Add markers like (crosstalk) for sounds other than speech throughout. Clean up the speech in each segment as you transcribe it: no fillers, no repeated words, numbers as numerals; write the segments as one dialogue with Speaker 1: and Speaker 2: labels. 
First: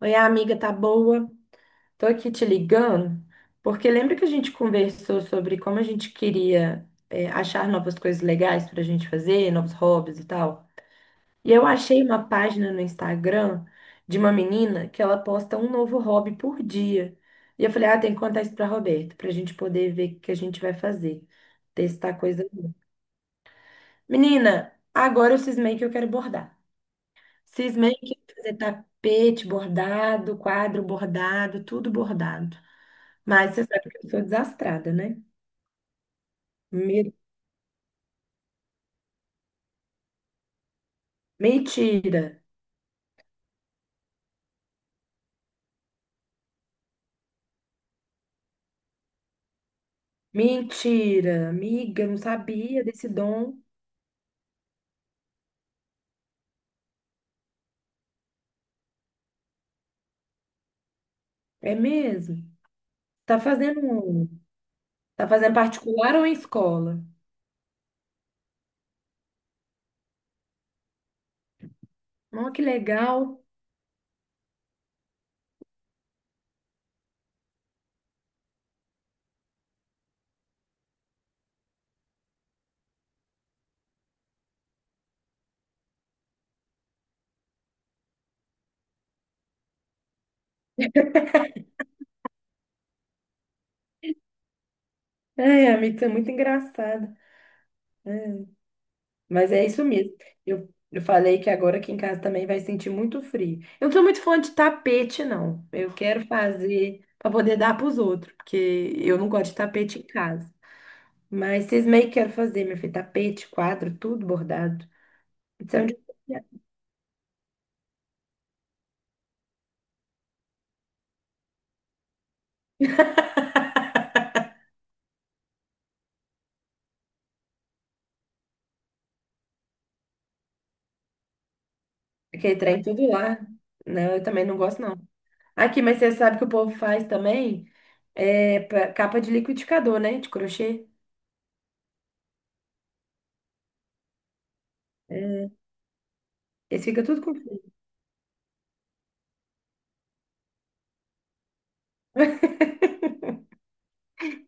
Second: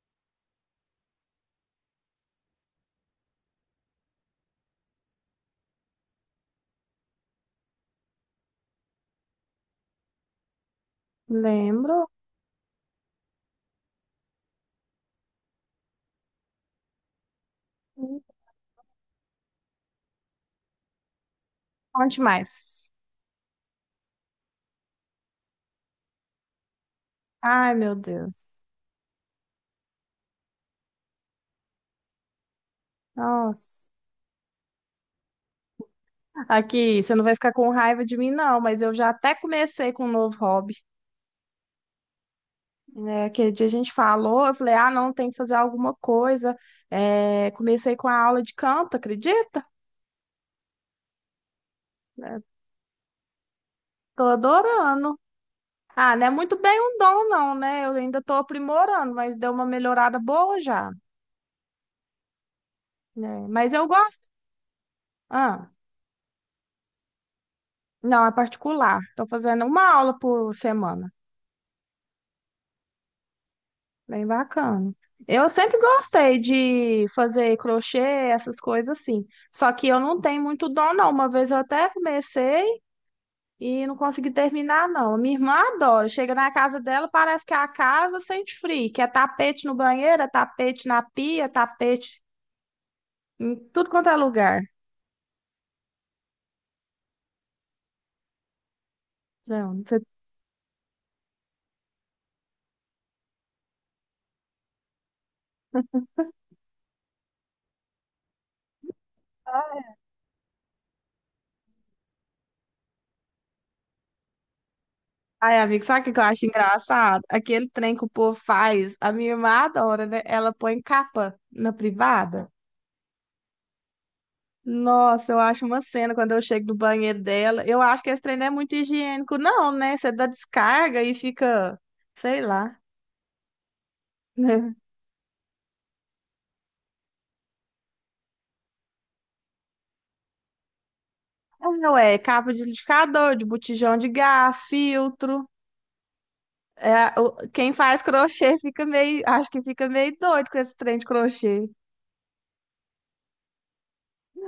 Speaker 1: Oi, amiga, tá boa? Tô aqui te ligando, porque lembra que a gente conversou sobre como a gente queria, achar novas coisas legais pra gente fazer, novos hobbies e tal? E eu
Speaker 2: Lembro.
Speaker 1: achei uma página no Instagram de uma menina que ela posta um novo hobby por dia. E eu falei, ah, tem que contar isso pra Roberta, pra gente poder ver o que a gente vai fazer, testar
Speaker 2: Onde
Speaker 1: coisa nova.
Speaker 2: mais?
Speaker 1: Menina, agora eu cismei que eu quero bordar.
Speaker 2: Ai,
Speaker 1: Cismei
Speaker 2: meu
Speaker 1: que eu quero fazer
Speaker 2: Deus.
Speaker 1: tapete bordado, quadro bordado, tudo bordado. Mas você sabe
Speaker 2: Nossa.
Speaker 1: que eu sou desastrada, né?
Speaker 2: Aqui,
Speaker 1: Me-
Speaker 2: você não vai ficar com raiva de mim, não, mas eu já até comecei com um novo hobby.
Speaker 1: Mentira,
Speaker 2: É, aquele dia a gente falou, eu falei, não, tem que fazer alguma coisa. Comecei com a aula de canto, acredita?
Speaker 1: mentira, amiga, não
Speaker 2: É,
Speaker 1: sabia desse dom.
Speaker 2: tô adorando. Ah, não é muito bem um dom, não, né? Eu ainda tô aprimorando, mas deu uma melhorada boa já.
Speaker 1: É mesmo? Tá
Speaker 2: Né? Mas
Speaker 1: fazendo,
Speaker 2: eu gosto.
Speaker 1: tá fazendo
Speaker 2: Ah,
Speaker 1: particular ou em escola?
Speaker 2: não, é particular. Tô fazendo uma aula por semana.
Speaker 1: Oh, que legal.
Speaker 2: Bem bacana. Eu sempre gostei de fazer crochê, essas coisas assim. Só que eu não tenho muito dom, não. Uma vez eu até comecei e não consegui terminar, não. Minha irmã adora. Chega na casa dela, parece que a casa sente frio, que é tapete no banheiro, é tapete na pia, tapete em tudo quanto é lugar.
Speaker 1: É, amiga, isso é muito engraçado. Mas é
Speaker 2: Não,
Speaker 1: isso
Speaker 2: você
Speaker 1: mesmo. Eu falei que agora aqui em casa também vai sentir muito frio. Eu não sou muito fã de tapete, não. Eu quero fazer para poder dar para os outros, porque eu não gosto de
Speaker 2: tá-
Speaker 1: tapete em casa. Mas vocês meio que querem fazer, meu filho, tapete, quadro, tudo bordado.
Speaker 2: Ai,
Speaker 1: Isso de
Speaker 2: amigo,
Speaker 1: onde...
Speaker 2: sabe o que que eu acho engraçado? Aquele trem que o povo faz, a minha irmã adora, né? Ela põe capa na privada. Nossa, eu acho uma cena quando eu chego do banheiro dela. Eu acho que esse trem não é muito higiênico, não, né? Você dá descarga e fica, sei
Speaker 1: Aquele
Speaker 2: lá.
Speaker 1: trem tudo lá. Não, eu também não gosto, não.
Speaker 2: (laughs)
Speaker 1: Aqui, mas você sabe que o povo faz também capa de liquidificador, né? De crochê.
Speaker 2: Não é, capa de liquidificador, de botijão de gás, filtro.
Speaker 1: É, esse fica
Speaker 2: É,
Speaker 1: tudo com fio.
Speaker 2: quem faz crochê fica meio, acho que fica meio doido com esse trem de crochê.
Speaker 1: (laughs)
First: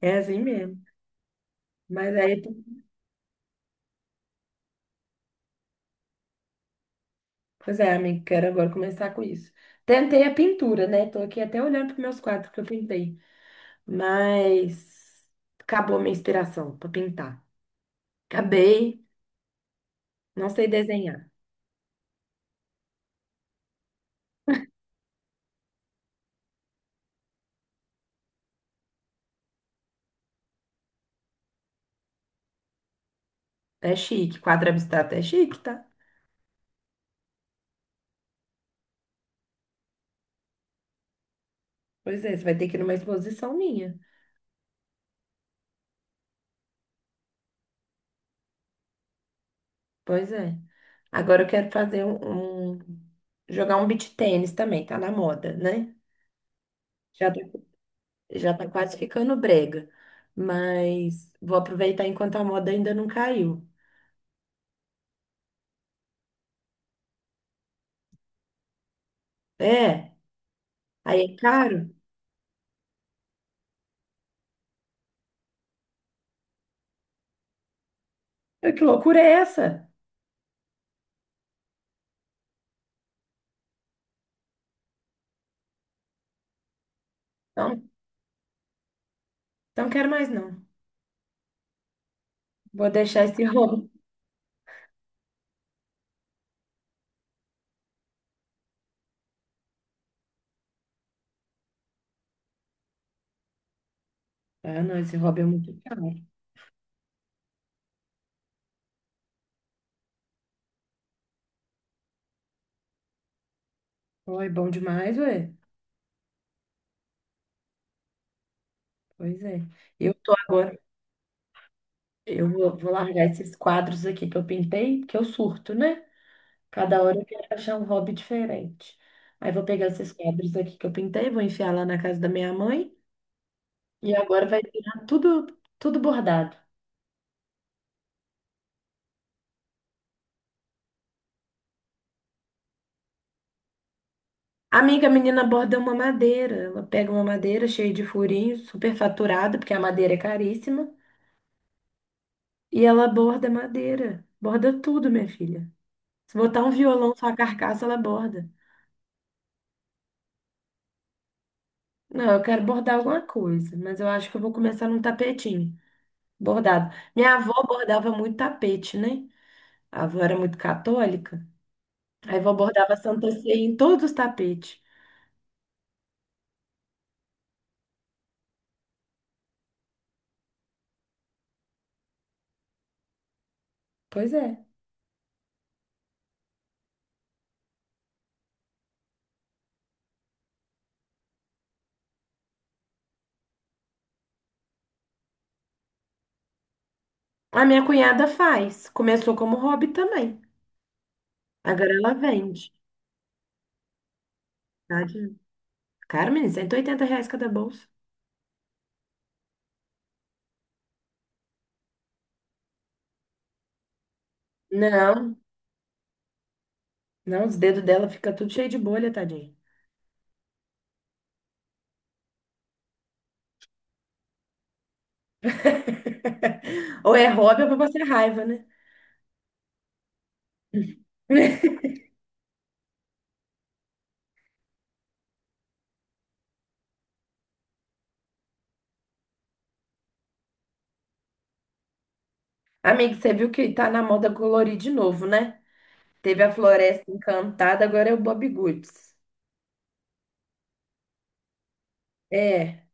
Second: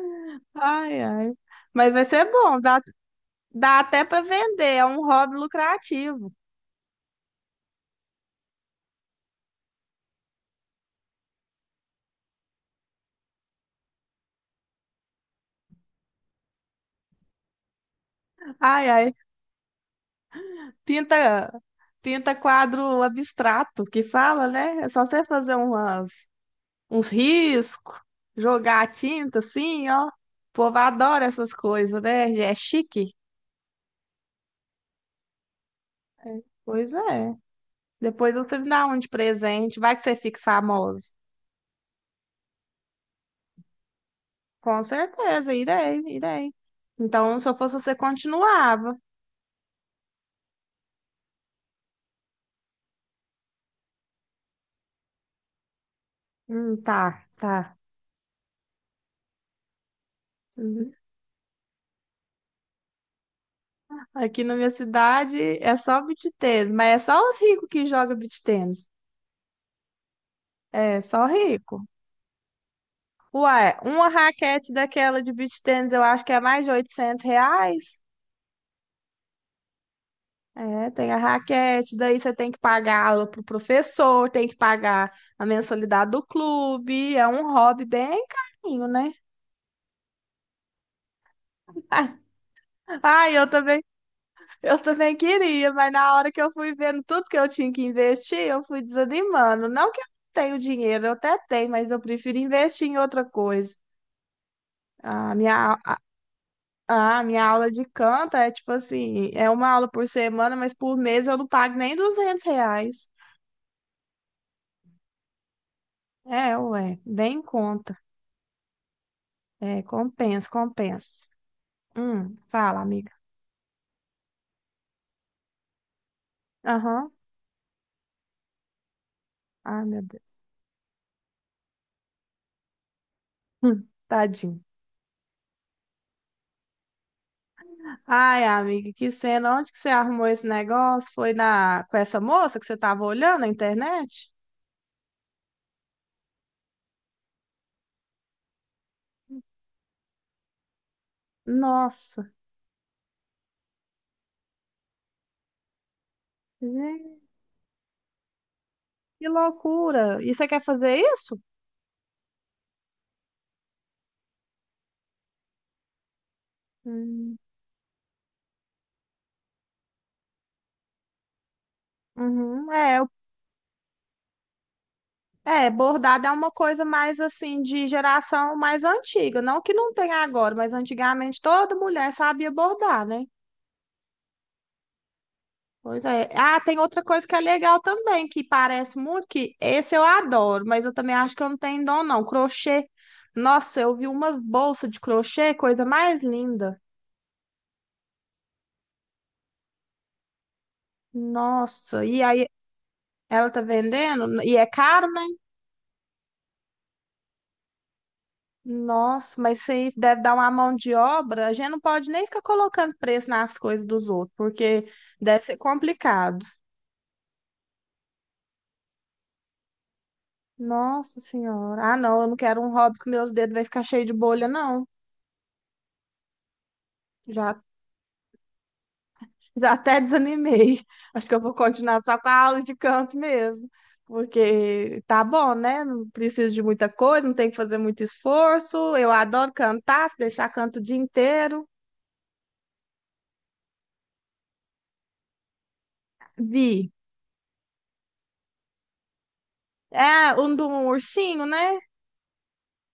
Speaker 1: É assim mesmo.
Speaker 2: Ai, ai. Mas vai
Speaker 1: Mas
Speaker 2: ser
Speaker 1: aí,
Speaker 2: bom, dá até para vender, é um hobby lucrativo.
Speaker 1: pois é, amigo, quero agora começar com isso. Tentei a pintura, né? Tô aqui até olhando para meus quadros que eu pintei. Mas acabou a minha inspiração para pintar.
Speaker 2: Ai,
Speaker 1: Acabei,
Speaker 2: ai.
Speaker 1: não sei desenhar.
Speaker 2: Pinta, pinta quadro abstrato, que fala, né? É só você fazer umas uns riscos, jogar a tinta assim, ó. O povo adora essas coisas, né? É chique.
Speaker 1: É chique, quadro abstrato é chique, tá?
Speaker 2: Pois é. Depois você me dá um de presente. Vai que você fique famoso.
Speaker 1: Pois é, você vai ter que ir numa exposição minha.
Speaker 2: Com certeza, irei, irei. Então, se eu fosse você, continuava.
Speaker 1: Pois é. Agora eu quero fazer jogar um beach tênis também, tá na moda, né?
Speaker 2: Tá,
Speaker 1: Já tá,
Speaker 2: tá.
Speaker 1: já tá quase ficando brega.
Speaker 2: Uhum.
Speaker 1: Mas vou aproveitar enquanto a moda ainda não caiu.
Speaker 2: Aqui na minha cidade é só beach tênis, mas é só os ricos que jogam beach tênis.
Speaker 1: É,
Speaker 2: É,
Speaker 1: aí
Speaker 2: só
Speaker 1: é caro.
Speaker 2: rico. Ué, uma raquete daquela de beach tênis eu acho que é mais de R$ 800.
Speaker 1: Ah, que loucura é essa?
Speaker 2: É, tem a raquete, daí você tem que pagar aula pro professor, tem que pagar a mensalidade do clube, é um hobby
Speaker 1: Não,
Speaker 2: bem carinho, né?
Speaker 1: não quero mais, não.
Speaker 2: (laughs)
Speaker 1: Vou deixar
Speaker 2: Ai,
Speaker 1: esse hobby.
Speaker 2: eu também queria, mas na hora que eu fui vendo tudo que eu tinha que investir, eu fui desanimando. Não que eu não tenho dinheiro, eu até tenho, mas eu prefiro investir em outra coisa.
Speaker 1: Ah, não, esse
Speaker 2: A
Speaker 1: hobby é
Speaker 2: minha,
Speaker 1: muito
Speaker 2: au-
Speaker 1: caro.
Speaker 2: a minha aula de canto é tipo assim, é uma aula por semana, mas por mês eu não pago nem R$ 200.
Speaker 1: Oh, é bom demais, ué.
Speaker 2: É, ué, bem em conta.
Speaker 1: Pois é.
Speaker 2: É,
Speaker 1: Eu tô
Speaker 2: compensa,
Speaker 1: agora.
Speaker 2: compensa.
Speaker 1: Eu vou
Speaker 2: Fala,
Speaker 1: vou
Speaker 2: amiga.
Speaker 1: largar esses quadros aqui que eu pintei, porque eu surto, né? Cada
Speaker 2: Aham.
Speaker 1: hora eu quero achar um hobby diferente. Aí vou
Speaker 2: Ai,
Speaker 1: pegar
Speaker 2: meu
Speaker 1: esses
Speaker 2: Deus.
Speaker 1: quadros aqui que eu pintei, vou enfiar lá na casa da minha mãe e agora
Speaker 2: Tadinho.
Speaker 1: vai virar tudo, tudo bordado.
Speaker 2: Ai, amiga, que cena. Onde que você arrumou esse negócio? Foi na com essa moça que você tava olhando na internet?
Speaker 1: Amiga, a menina borda uma madeira. Ela pega uma madeira cheia de furinho, super faturada, porque a madeira é caríssima,
Speaker 2: Nossa,
Speaker 1: e ela borda madeira. Borda tudo, minha filha. Se botar um violão só
Speaker 2: gente,
Speaker 1: a carcaça, ela borda.
Speaker 2: que loucura. E você quer fazer isso?
Speaker 1: Não, eu quero bordar alguma coisa, mas eu acho que eu vou começar num tapetinho. Bordado. Minha
Speaker 2: Hum,
Speaker 1: avó bordava muito tapete, né? A avó era muito católica. Aí a avó
Speaker 2: uhum,
Speaker 1: bordava Santa Ceia em todos os tapetes.
Speaker 2: é, bordado é uma coisa mais assim de geração mais antiga. Não que não tenha agora, mas antigamente toda mulher sabia bordar, né?
Speaker 1: Pois é.
Speaker 2: Pois é. Ah, tem outra coisa que é legal também, que parece muito, que esse eu adoro, mas eu também acho que eu não tenho dom, não. Crochê. Nossa, eu vi umas bolsas de crochê, coisa mais linda.
Speaker 1: A minha cunhada faz. Começou como hobby também. Agora
Speaker 2: Nossa,
Speaker 1: ela
Speaker 2: e aí
Speaker 1: vende.
Speaker 2: ela tá vendendo, e é caro, né?
Speaker 1: Tadinha. Cara, menina, R$ 180 cada bolsa.
Speaker 2: Nossa, mas isso aí deve dar uma mão de obra. A gente não pode nem ficar colocando preço nas coisas dos outros, porque
Speaker 1: Não,
Speaker 2: deve ser complicado.
Speaker 1: não, os dedos dela fica tudo cheio de bolha, tadinha.
Speaker 2: Nossa senhora. Ah, não, eu não quero um hobby que meus dedos vai ficar cheio de bolha, não.
Speaker 1: (laughs) Ou é
Speaker 2: Já
Speaker 1: hobby ou pra passar raiva, né?
Speaker 2: Já até desanimei. (laughs) Acho que eu vou
Speaker 1: (laughs)
Speaker 2: continuar só com a aula de canto mesmo. Porque tá bom, né? Não preciso de muita coisa, não tem que fazer muito esforço. Eu adoro cantar, se deixar canto o dia inteiro.
Speaker 1: Amigo, você viu que tá na moda colorir de novo, né? Teve a
Speaker 2: Vi.
Speaker 1: Floresta Encantada, agora é o Bob Goods.
Speaker 2: É, um do ursinho, né?
Speaker 1: É,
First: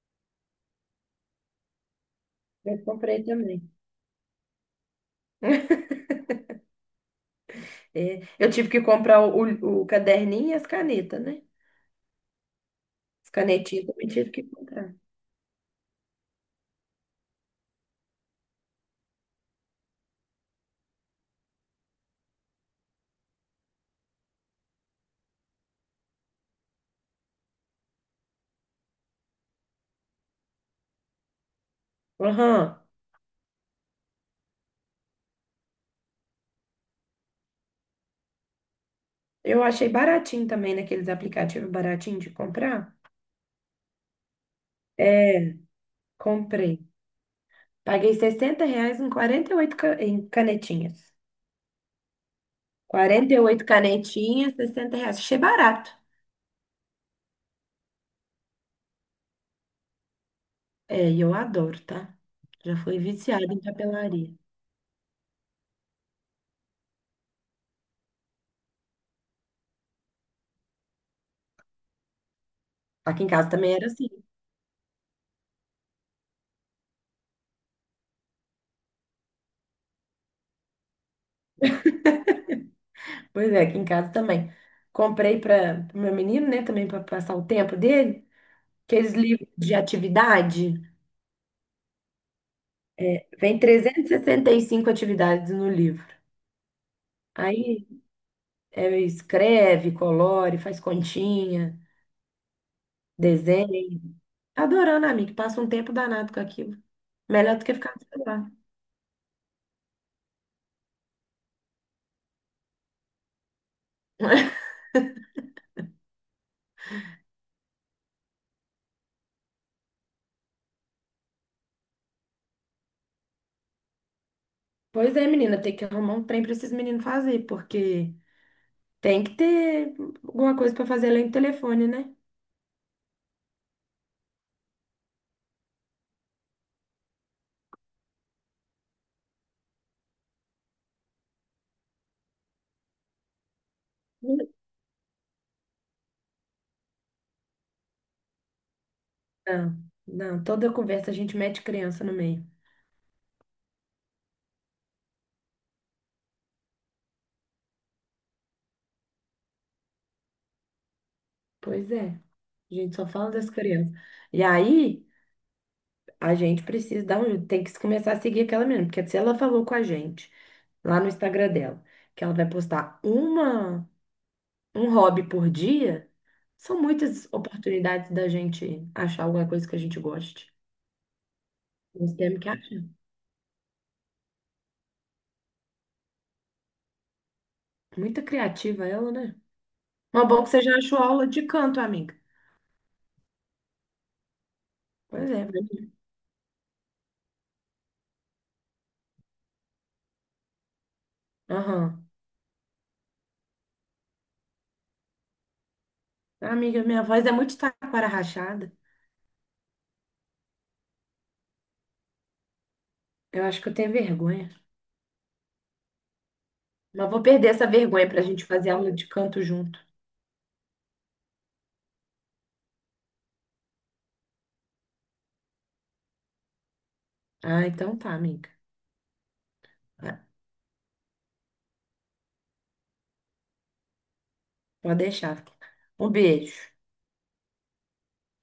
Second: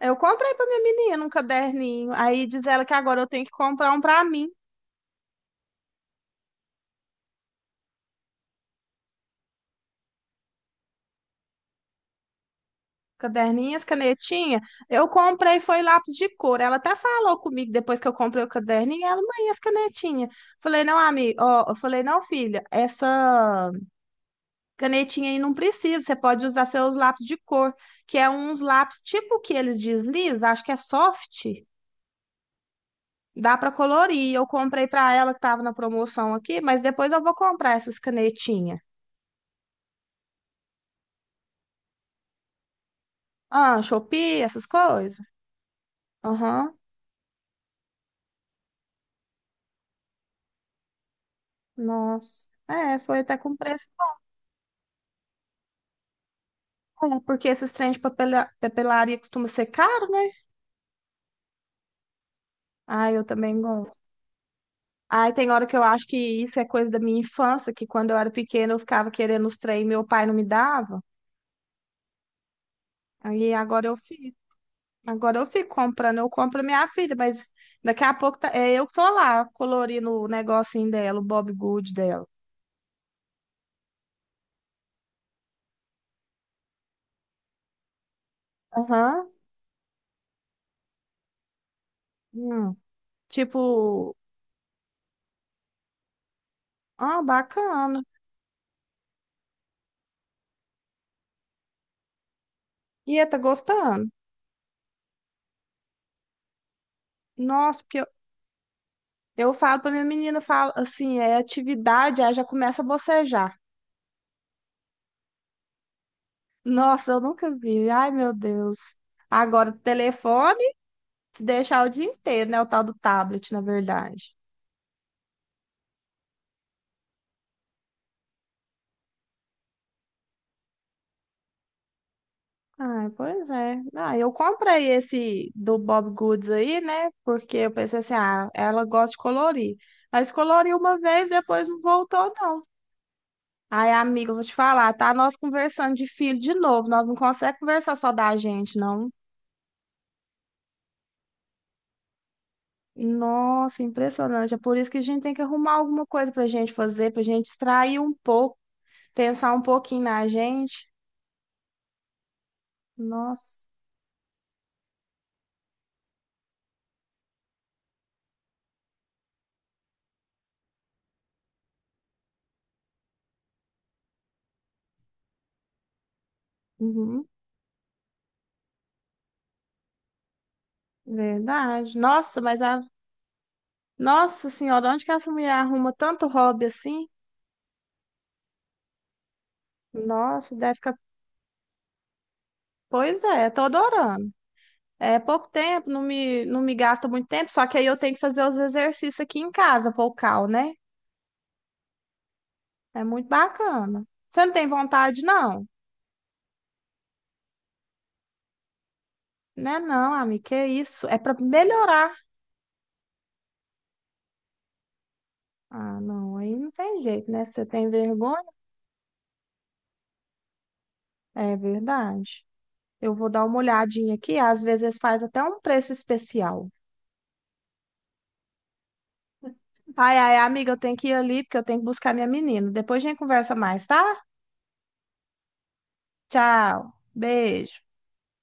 Speaker 2: Eu comprei pra minha menina um caderninho. Aí diz
Speaker 1: eu
Speaker 2: ela que agora
Speaker 1: comprei
Speaker 2: eu tenho que
Speaker 1: também.
Speaker 2: comprar um pra mim.
Speaker 1: (laughs) É, eu tive que comprar caderninho e as canetas, né? As
Speaker 2: Caderninhas,
Speaker 1: canetinhas também tive que
Speaker 2: canetinha.
Speaker 1: comprar.
Speaker 2: Eu comprei, foi lápis de cor. Ela até falou comigo depois que eu comprei o caderninho. Ela, mãe, as canetinhas. Falei, não, amiga. Ó, eu falei, não, filha, essa canetinha aí não precisa. Você pode usar seus lápis de cor, que é uns lápis tipo que eles deslizam, acho que é soft.
Speaker 1: Aham.
Speaker 2: Dá para colorir. Eu comprei para ela que tava na promoção aqui, mas depois eu vou comprar essas canetinhas.
Speaker 1: Eu achei baratinho também naqueles aplicativos baratinho de comprar.
Speaker 2: Ah, Shopee, essas coisas.
Speaker 1: É,
Speaker 2: Aham.
Speaker 1: comprei. Paguei 60 reais em em canetinhas.
Speaker 2: Nossa. É, foi
Speaker 1: Quarenta
Speaker 2: até
Speaker 1: e
Speaker 2: com
Speaker 1: oito
Speaker 2: preço.
Speaker 1: canetinhas, R$ 60. Achei barato.
Speaker 2: É, porque esses trem de papelaria costuma ser caro, né?
Speaker 1: É, e eu adoro, tá? Já fui
Speaker 2: Ai, eu
Speaker 1: viciada
Speaker 2: também
Speaker 1: em
Speaker 2: gosto.
Speaker 1: papelaria.
Speaker 2: Ai, tem hora que eu acho que isso é coisa da minha infância, que quando eu era pequena eu ficava querendo os trem e meu pai não me dava.
Speaker 1: Aqui em casa
Speaker 2: Aí
Speaker 1: também
Speaker 2: agora
Speaker 1: era
Speaker 2: eu
Speaker 1: assim.
Speaker 2: fico. Agora eu fico comprando, eu compro a minha filha, mas daqui a pouco é eu que tô lá colorindo o negocinho dela, o Bob Good dela.
Speaker 1: Pois é, aqui em casa também. Comprei para o meu menino, né, também para passar o tempo dele, aqueles
Speaker 2: Aham.
Speaker 1: livros de atividade.
Speaker 2: Hum.
Speaker 1: Vem e
Speaker 2: Tipo,
Speaker 1: 65 atividades no livro.
Speaker 2: ah,
Speaker 1: Aí
Speaker 2: bacana.
Speaker 1: é, escreve, colore, faz continha,
Speaker 2: E é, tá
Speaker 1: desenha.
Speaker 2: gostando?
Speaker 1: Adorando, amiga, passa um tempo danado com aquilo. Melhor do que
Speaker 2: Nossa,
Speaker 1: ficar
Speaker 2: porque
Speaker 1: no celular.
Speaker 2: eu falo pra minha menina, eu falo assim, é atividade, aí já começa a bocejar.
Speaker 1: (laughs)
Speaker 2: Nossa, eu nunca vi. Ai, meu Deus. Agora, telefone, se deixar o dia inteiro, né? O tal do tablet, na verdade.
Speaker 1: Pois é, menina, tem que arrumar um trem para esses meninos fazer, porque tem que ter alguma coisa para fazer além do telefone, né?
Speaker 2: Ah, pois é. Ah, eu comprei esse do Bob Goods aí, né? Porque eu pensei assim, ah, ela gosta de colorir. Mas coloriu uma vez, depois não voltou, não. Aí, amiga, eu vou te falar, tá? Nós conversando de filho de novo. Nós não conseguimos conversar só da gente, não.
Speaker 1: Não, não, toda conversa a gente mete criança no meio.
Speaker 2: Nossa, impressionante. É por isso que a gente tem que arrumar alguma coisa pra gente fazer, pra gente distrair um pouco. Pensar um pouquinho na gente.
Speaker 1: Pois é, a gente só fala das
Speaker 2: Nossa,
Speaker 1: crianças. E aí, a gente precisa dar um jeito, tem que começar a seguir aquela menina, porque se ela falou com a gente lá no Instagram dela, que ela vai postar um hobby por dia, são
Speaker 2: uhum,
Speaker 1: muitas oportunidades da gente achar alguma coisa que a gente goste.
Speaker 2: verdade.
Speaker 1: Nós temos
Speaker 2: Nossa,
Speaker 1: que
Speaker 2: mas a.
Speaker 1: achar.
Speaker 2: Nossa senhora, onde que essa mulher arruma tanto hobby assim?
Speaker 1: Muito criativa ela, né? Mas bom que
Speaker 2: Nossa,
Speaker 1: você
Speaker 2: deve
Speaker 1: já
Speaker 2: ficar.
Speaker 1: achou aula de canto, amiga.
Speaker 2: Pois é, tô adorando. É
Speaker 1: Pois é.
Speaker 2: pouco tempo, não me gasta muito tempo, só que aí eu tenho que fazer os exercícios aqui em casa, vocal, né?
Speaker 1: Aham.
Speaker 2: É muito bacana. Você não tem vontade, não?
Speaker 1: Amiga, minha voz é muito taquara rachada.
Speaker 2: Né, não, amiga, que isso? É pra melhorar.
Speaker 1: Eu acho que eu tenho vergonha.
Speaker 2: Ah, não, aí não tem
Speaker 1: Mas vou
Speaker 2: jeito, né?
Speaker 1: perder
Speaker 2: Você
Speaker 1: essa
Speaker 2: tem
Speaker 1: vergonha pra
Speaker 2: vergonha?
Speaker 1: gente fazer aula de canto junto.
Speaker 2: É verdade. Eu vou dar uma olhadinha aqui. Às vezes faz até um preço especial.
Speaker 1: Ah, então tá, amiga.
Speaker 2: Ai,
Speaker 1: Ah,
Speaker 2: ai, amiga, eu tenho que ir ali porque eu tenho que buscar minha menina. Depois a gente conversa mais, tá?
Speaker 1: pode deixar. Um beijo.
Speaker 2: Tchau. Beijo.